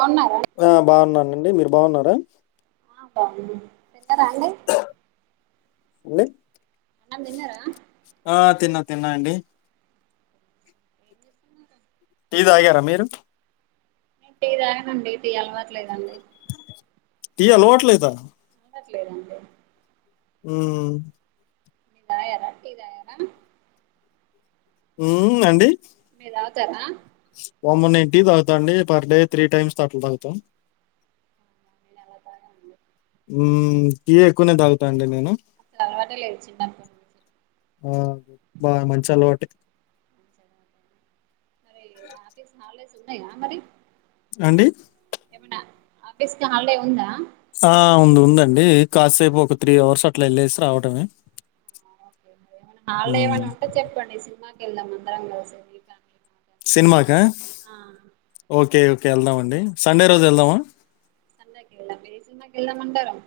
కొన్నా ఆ బావున్ననండి మీరు బావున్నారా తిన్నరా అండి అండి అన్నం తిన్నరా ఆ తిన్నా తిన్నా అండి టీ తాగరా మీరు టీ తాగనండి టీ అలవాట్లేదండి టీ అలవాట్లేదా అట్లేదండి హ్మ్ తాగర టీ తాగరా ఉమ్మ్ అండి మీరు తాగుతారా వామ్మో నేన్ టీ తాగుతా అండి పర్ డే త్రీ టైమ్స్ అట్ల తాగుతా నేన్ అలా తాగనండి హ్మ్ టీ ఎక్కువనే తాగుతా అండి నేను అసలు అలవాటే లేదు చిన్నపటి నుంచి ఆ బా మంచి అలవాటే మరి ఆఫీస్ హల్ డేస్ ఉన్నాయ మరి అండి ఆఫీస్కి హాల్ డే ఉందా ఆ ఉంది ఉందండి కాసేపు ఒక త్రీ అవర్స్ అట్లా ఎళ్ళేసి రావటమే హాల్డే ఉమ్ ఏమైనా ఉంటే చెప్పండి సినిమాకి ఎళ్దాం అందరం కలిసి గీతాంజలి సినిమాకా ఓకే ఓకే ఎళ్దాం అండి సండే రోజు ఎళ్దామా సండేకి ఎళ్దాం ఏ సినిమాకి ఎళ్దాం అండరం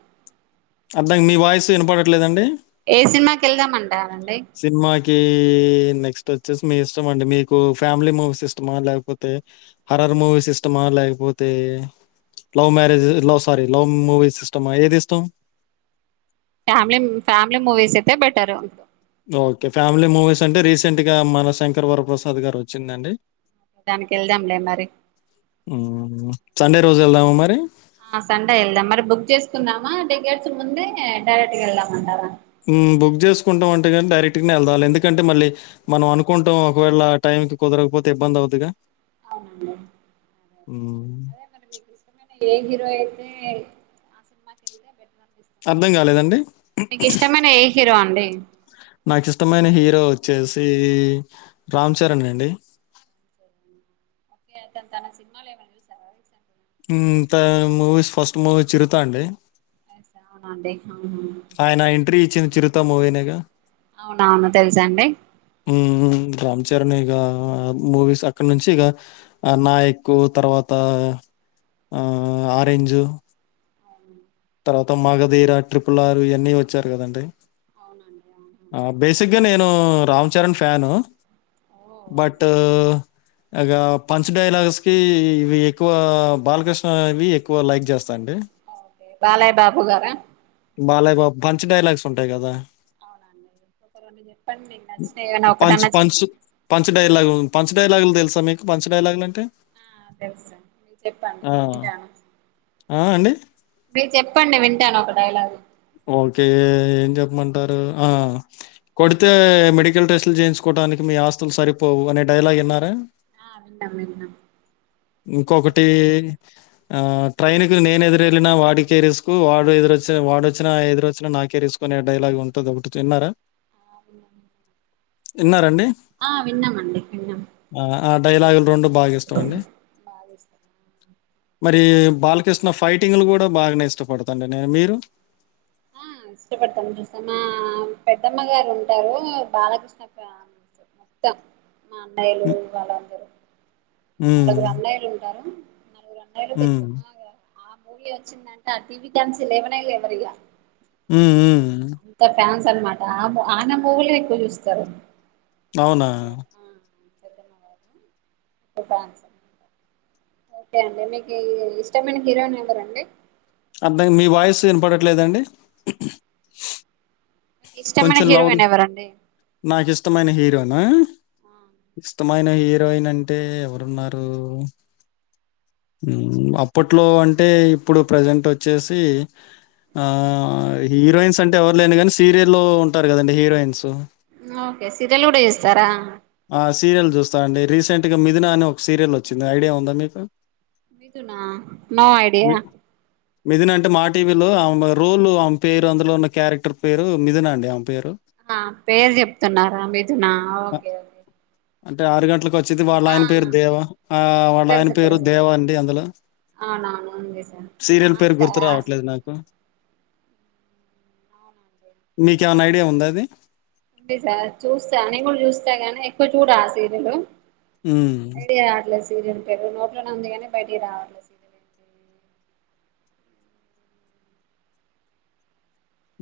అర్థగ్ మీ వాయిస్ ఇనపడట్లేదండి ఏ సినిమాకి ఎళ్దామంటారండి సినిమా కీ నెక్స్ట్ వచ్చేసి మీ ఇష్టం అండి మీకు ఫ్యామిలీ మూవీస్ ఇష్టమా లేకపోతే హర రర్ మూవీస్ ఇష్టమా లేకపోతే love marriage love sorry love movies సిస్టమా ఏది ఇష్టాం ఫ్యామిలిమ్ ఫ్యామిలీ మూవీస్ అయితే బెటర్ ఓకే ఫ్యామిలీ మూవీస్ అంటే రీసెంట్ గా మన శంకర్ వరప్రసాద్ గారు వచ్చిందండి దానికి వెళ్దాంలే మరి హ్మ్. సండే రోజు ఎళ్దామా మరి ఆ సండే ఎళ్దాం మరి బుక్ చేసుకుందామా టికెట్స్ ముందే డైరెక్ట్ గ ఎళ్దామంటారా బుక్ చేసుకుంటాం అంటే కానీ డైరెక్ట్ గనే ఎళ్దాం ఎందుకంటే మళ్ళీ మనం అనుకుంటాం ఒకవేళ టైమ్ కి కుదరకపోతే ఇబ్బంది అవిద్ది గా అవునండి అదేే మరి మీ ఇష్టమే నే ఏ హీరో అయితే అర్థంకాలేదండి మీకు ఇష్టమైన ఏ హీరో అండి నాకిష్టమైనా హీరో వచ్చేసి రామ్ చరణ్ అండి ఓకే అతన్ తన సినిమాలు ఏమన్నా చూసావా రీసెంట్లీ ఉమ్ త మూవీ ఫస్ట్ మూవీ చిరుతా అండి అవునండి ఆయన ఎంట్రీ ఇచ్చింది చిరుతా మూవీనేగా అవునా ఆమె తెలుసా అండి ఉమ్ రామ్ చరణ్ ఇగ మూవీస్ అక్కడ నుంచి ఇక ఆ నాయక్ తర్వాత ఆ ఆరెంజు అవును తర్వాత మగధీర ట్రిపులారు ఇవన్నీ వచ్చారు కదండి అవునండి అవు నేను రామ్ చరణ్ ఫ్యాను బట్ ఇగ పంచ్ డైలాగ్స్ కి ఇవి ఎక్కువ బాలకృష్ణ ఇవి ఎక్కువ లైక్ చేస్తా అండి బాలయ డాపు గారా బాలాయ బాబు పంచ్ డైలాగ్స్ ఉంటాయి గదా punch punch punch dialogue punch డైలాగులు తెలుసా మీకు పంచ్ డైలాగులంటే ఆ తెలుసండి చెప్పండి ఆ, వింటాను ఆ అండి మీరు చెప్పండి వింటాను ఒక డైలాగ్ ఓకే ఏం చెప్పమంటారు ఆ కొడితే మెడికల్ టెస్ట్లు చేయించుకోట డానికి మీ ఆస్తులు సరిపోవు అనే డైలాగ్ ఇన్నారా ఆ విన్నాం విన్నాం ఇంకొకటి ఆ ట్రైన్కు నేను ఎదురెళ్ళిన వాడికే రిస్క్ వాడు ఎదురోచ్చిన వాడు వచ్చినా ఎదురోచ్చినా నాకే రిసుకు అనే డైలాగ్ ఉంటది ఒకటి విన్నారా [inaudible] ఎన్నారండి ఆ విన్నం అండి విన్నం ఆ డైలాగులు రెండు బాగా ఇస్తాంమండి బాగిష్టమా బ బాలకృష్ణ ఫైటింగ్లు కూడా బాగానే ఇష్టపడుతాండి నేను మీరు ఆ ఇష్టపడతాం చూసా మా పెద్దమ్మ గారు ఉంటారు బాలకృష్ణ ఫ్యాన్ మొత్తం మా అన్నయలు వాళ్ళందరూ ఉమ్. నలుగురు అన్నయ్యలు ఉంటారు నాలుగు అన్నయ్యలు హ్మ్. పెద్దమ్మా ఆ మూవీ వచ్చిందంటే ఆ టీవీ కానుంచి లేవనే లేవరిగా ఉమ్ ఉమ్ అనమాట అబ్ ఆన మూవీలే ఎక్కువ చూస్తారు అవునా? [unintelligible] ఓకే అండి మీకు ఇష్టమైన హీరోయిన్ ఎవరండి అంతంగా మీ వాయిస్ ఇంపడట్లేదండి. కొంచెం లౌడ్ నాకు ఇష్టమైన హీరో యిన్ నా ఇష్టమైన హీరోయిన్ అంటే ఎవరున్నారు ఉమ్ అప్పట్లో అంటే ఇప్పుడు ప్రజెంట్ వచ్చేసి ఆ హీరోయిన్స్ అంటే ఎవరు లేని గాని సీరియల్లో ఉంటారు కదండి హీరోయిన్స్ ఓకే సీరియల్ కూడా చూస్తారా ఆ సీరియల్ చూస్టాండి రీసెంట్ గా మిథున అనే ఒక సీరియల్ వచ్చింది ఐడియా ఉందా మీకు మిథునా నో ఐడియా మిథిన అంటే మా టీవీలో ఆమె రూల్ ఆమ్ పేరు అందులో ఉన్న క్యారెక్టర్ పేరు మిథిన అండిమె ఆ పేర్ చెప్తున్నార మిథునా ఓకే ఓకే అంటే ఆరు గంటలకు వచ్చిది వాళ్ళాయన పేరు దేవ ఆ వాళ్ళ ఆయన పేరు దేవా అండి అందులో సీరియల్ పేరు గుర్తు రావట్లేదు నాకు మీకేమన్నా ఐడియా ఉందా అది ఎ సార్ చూస్తా నేన్ కూడ చూస్తా గానీ ఎక్కువ చూడ ఆ సీరియల్ ఉమ్ సీరియల్ పేరు నోట్లోనే ఉంది గాని బయటకి రావాట్లే సీరియల్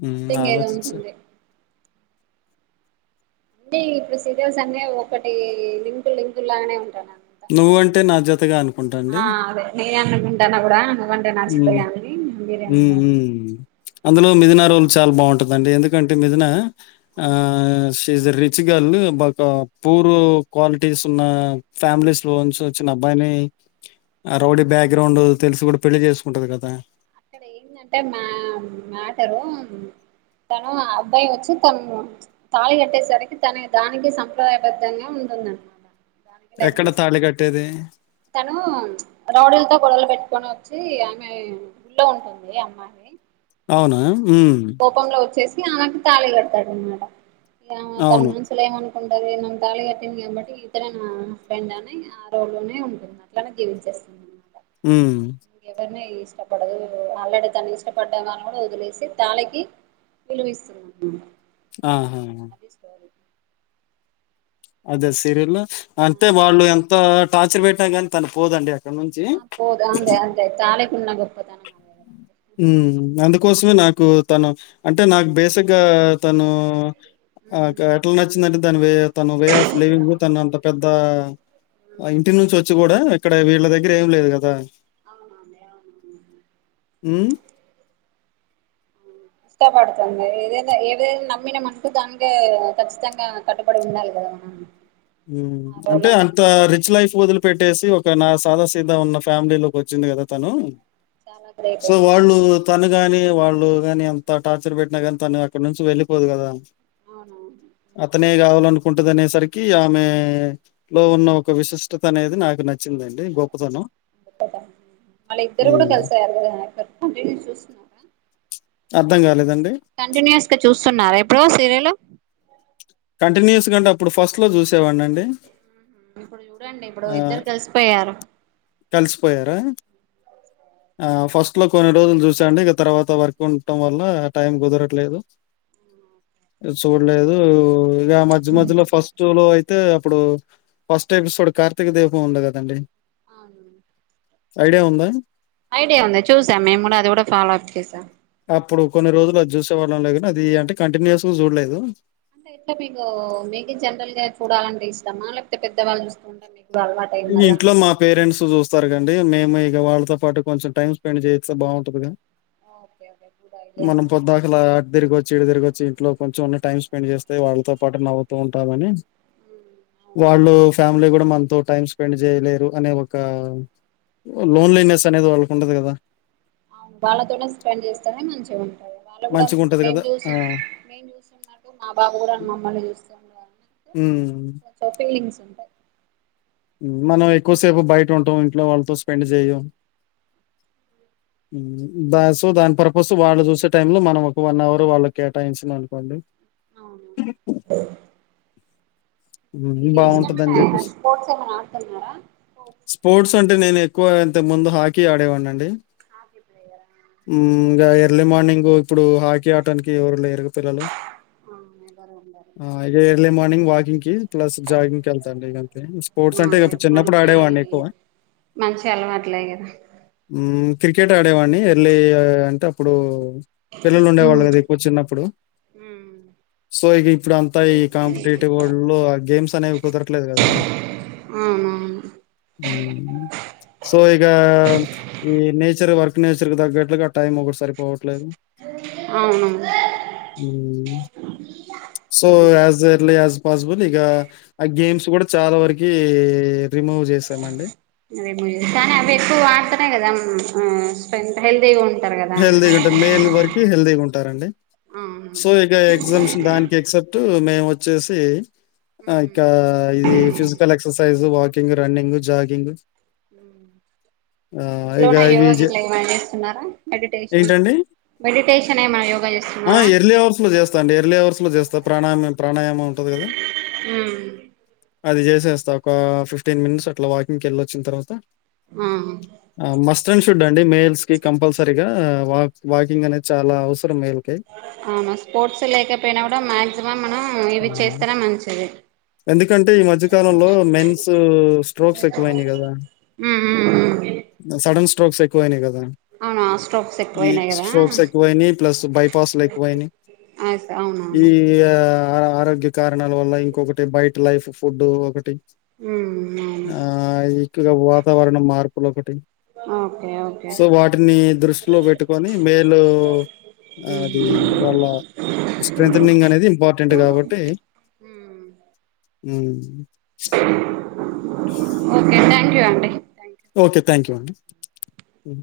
ఉమ్, సిట్టింగ్ ఏదో ఆలోచించు ఉంటుంది అండి ఇప్పుడు సీరియల్స్ అన్న ఒక టీ లింకు లింకులు లాగానే ఉంటాను నువ్వంటే నా జతగా అను ఆ అదే నేన్ గుింటన్నా కూడాడ న వంటే నా ఉమ్, చిిత్రగా అ బిర్యా ఉమ్, ఉమ్. అందులో మిదిన రూల్ చాల బాగుంటదిండి ఎందుకంటే మిదిన ఆ this a rich girl but poor qualities ఉన్న ఫ్యామిలీస్ లో నుంచి వచ్చిన అబ్బాయిని ఆ రౌడీ బ్యాక్గ్రౌండ్ తెలిసి కూడ పెళ్లి చేసుకుంటది కదా అక్కడ ఏందంటే మ్యా మ్యాటరు తను అబ్బయి వచ్చి తన తాళి కట్టే సరికి తనే దానికి సంప్రదాయ బద్దంగా అవున ఎక్కడ తగ్గిస్తు తాళి కట్టేది తను రౌడీల్తో గొడవలు పెట్టుకొని వ వచ్చి ఆమె ఇంట్లో ఉంటుంది అవునా ఉమ్, కోపంలో వచ్చేసి ఆమెకి తాళి కట్టాడనమాట ఇమె తన అవును మనస్సులో ఏమ్మాన కుంటది నా తాళి కట్టింది కాబట్టి ఇతడెనా హస్బెండ్ అని ఆ రోల్ లోనే ఉంటుంది అట్లానే జీవించేస్తుంది ఆమె ఉమ్ ఇష్టపడదు ఆల్రెడి తను ఇష్టపడిన వాళ్ళని వదిలేసి తాళకి విలువిస్తుంది. ఆహా హ అదే సరియల్ అంటే వాళ్ళు ఎంత టార్చర్ పెట్టినా కానీ తన్ పోదండి అక్కడి నుంచి. ఆ పోదు అందే అంతే తాళికున్న గొప్పతనం అందుకోసమే నాకు తను అంటే నాకు బేసిక్గా తనూ ఆ అక్క ఎట్ల నచ్చిందంటే దాని వే తన వే ఆఫ్ లివింగ్ తను అంత పెద్ద ఆ ఇంటి నుంచి వచ్చి కూడా ఇక్కడ వెళ్ళ దగ్గర ఏం లేదు కదా అవును అవును అట్లానే ఉమ్ ఇష్టపడుతుంది ఏదై ఏదైన నమ్మినమంటె దానికె కచ్చితంగా కట్టుబడి ఉండాలి ఉమ్ అంటే అంత రిచ్ లైఫ్ వదులు పెట్టేసి ఒక నా సాద సీద ఉన్న ఫ్యామిలీ లోకి వచ్చింది కదా తను చాలా గ్రేట్ సో, వాళ్ళు తను గాని వాళ్ళు గాని అంత టార్చర్ పెట్టినా కాని తను అక్కడ నుంచి వెళ్ళిపోదు కదా అతనే కావాలనుకుంటదనే సరికి ఆమె లో ఉన్న ఒక విశిష్టత అనేది నాకు నచ్చి అంటే గొప్పతనం అద వాళ్ళిద్దరు కూడ ఉమ్. కలిసారు కదా తప్పకుండా రియల్ చూస్తున్నారా అర్థం కాలేదండి కంటిన్యూస్గ చూస్తున్నార ఇప్పుడు సీరియలు కంటిన్యూయస్గ అంటే అప్పుడు ఫస్ట్ లో చూసేవాడి అండి డి ఆ కలిసి పోయార ఆ ఫస్ట్లో కొన్ని రోజులు చూసా అండి ఇక తర్వాత వర్క్ ఉండటం వల్ల టైం కుదరట్లేదు ఊ చూడలేదు ఇగా మధ్య మధ్యలో ఫస్ట్ లో అయి అయితే అప్పుడు ఫస్ట్ ఎపిసోడ్ కార్తీక దీపం ఉంది కదండి అవును ఐడియా ఉందా ఐడియా ఉంది చూసా మేము కూడా అది కూడా ఫాలో అప్ చేసాం అప్పుడు కొన్ని రోజులు అది చూసే వాళ్ళంలే కానీ అది అంటే కంటినియస్ గా చూడలేదు అంటే ఎట్లా మీకు మీకే జనరల్గా చూడాలంటే ఇష్టమా లేకపోతే పెద్దవాళ్ళు చూస్తూ ఉంటం మీకు ఇ ఇంట్లో మా పేరెంట్స్ చూస్త త్వరగా అండి మేము ఇక వాళ్ళతో పాటు కొంచెం టైమ్ స్పెండ్ చేయిస్తే బాగుంటదిగా మనం పొద్దాకుల అట్ట్తిరిగొచ్చి చీడు తిరువచ్చి ఇంట్లో కొంచెం అన్న టైం స్పెండ్ చేస్తే వాళ్లతో పాటు కొంచెం అన్న నవ్వుతూ ఉంటారనీ వాళ్ళు ఫ్యామిలీ కూడా మనతో టైమ్స్ స్పెండ్ చేయలేరు అనే ఒక లోన్లీనెస్ అనేది వాళ్ళకు ఉండదు కదా అవును వాళ్ళతో స్పెండ్ చేస్తేనే మంచిగా ఉంటాయి వాళ్ళ కూడా మంచిగుంటది మేము గదా! ఆ! చూసింది మే చూసే మా బాబు కూడా అ మమ్మల్ని చూస్త ఉని హు ట్విన్స్ ఉంటారు మనం ఎక్కువసేపు బయట ఉంటాం ఇంట్లో వాళ్ళతో స్పెండ్ చేయ్యం అ దా సో దాని పర్పస్ వాళ్ళు చూసే టైమ్ లో మనం ఒక వన్ అవర్ వాళ్ళకి కేటాయించిన అనుకోండి అ మీరు ఇష్టమనా బావుంటదని జెప్పేసి స్పోర్ట్స్ ఏమనా ఆడుతున్నారా స్పోర్ట్స్ అంటే నేను ఎక్కువ ఇంతకు ముందు హాకీ ఆడేవాడినీ అండి హాకీ ప్లేయర్ హ ఇంకా ఎర్లీ మార్నింగ్ ఇప్పుడు హాకీ ఆడటానికి ఎవరు లేరు పిల్లలు అందరూ ఉండారు ఆ ఇగా ఎర్లీ మార్నింగ్ వాకింగ్ కి ప్లస్ జాగింగ్ కి వెళ్తాండి ఇంత స్పోర్ట్స్ అంటే ఇడు చిన్నప్పుడు ఆడేవాడిని ఎక్కువ. మంచి అలవాట్లే కదా హ్మ్. క్రికెట్ ఆడేవాణ్ణి ఎర్లీ అంటే అప్పుడు పిల్లలు ఉండేవాళ్ళు కదా ఎక్కువ చిన్నప్పుడు ఉ సో ఇక ఇప్పుడు అంతా ఈ కాంపిటేటివ్ వరల్డ్ లో ఆ గేమ్స్ అనేవి కుదరట్లేదు కదండి అవునవును ఊ సో ఈగ ఈ నేచర్ వర్క్ నేచర్ దగ్గట్లుగా టైమ్ ఒకటి సరిపోవ అవును ఊ so as early as possible ఇగా ఆ గేమ్స్ కూడా చాలా వరకి రిమూవ్ చేసామండి రిమూవ్ అదే కానీ అవి ఎక్కువ ఆడితేనే కదా స్పె హెల్దీగా ఉంట హేల్ది ఉంటుంది మేల్ వరకి హేల్ది గా ఉంటు ఉంటారండి అవును సో ఇక ఎగ్జామ్స్ దానికి ఎక్సెప్ట్ మేము వచ్చేసి ఆ ఇకా ఇది physical exercise walking running jogging ఆహ్, ఇక ఇంట్లోన యోగ ఇవి జే గిట్ల ఏమన్నా చెస్తున్నారా మెడిటేషన్ ఏంటండి? మెడిటేషన్ ఏమన్నా యోగ ఆ ఎర్లీ అవర్స్ లో చేస్తా అండి ఎర్లీ అవర్స్ లో చేస్తా ప్రాయామ ప్రాణాయామం ఉంటంది కదా ఊ అది చేసేస్తా ఒక ఫిఫ్టీన్ మినిట్స్ అట్లా వాకింగ్కి వెళ్ళి వచ్చిన తర్వాత ఆ హ మస్ట అండ్ షుడ్ అండి మేయిల్స్ కి కంపల్సరిగా వాక్ వాకింగ్ అనేది చాలా అవసరం మెల్ అవును స్పోర్ట్స్ లేకపోయినా కూడా మాక్సిమం మనం ఇవి హ్మ్. చేస్తేనే మంచిది ఎందుకంటే ఈ మధ్యకాలంలో మెన్స్ స్ట్రోక్స్ ఎక్కువయినాయి కదా ఉమ్ ఉమ్ ఉమ్ సడన్ స్ట్రోక్స్ ఎక్కువైనాయి కదా అవును స్ట్రోక్స్ ఈ ఎక్కువయినాయి కదా స్ట్రోక్స్ ఎక్కువయినాయి ప్లస్ బైపాస్ లో ఎక్కువయినాయి ఈ అవునవును ఆ ఆ ఆరోగ్య కారణాల వల్ల ఇంకొకటి బయట లైఫ్ ఫుడ్ ఒకటి ఉమ్ ఆ అవును ఎక్కువగా వాతావరణం మార్పులు ఒకటి ఓకే ఓకే సో వాటిని దృష్టిలో పెట్టుకొని మేలు ఉమ్ అది వాళ్ళ స్ట్రెథనింగ్ అనేది ఇంపార్టెంట్ కాబట్టి ఉమ్ ఊ క్యూ అండి థ్యాంక్ యూ అ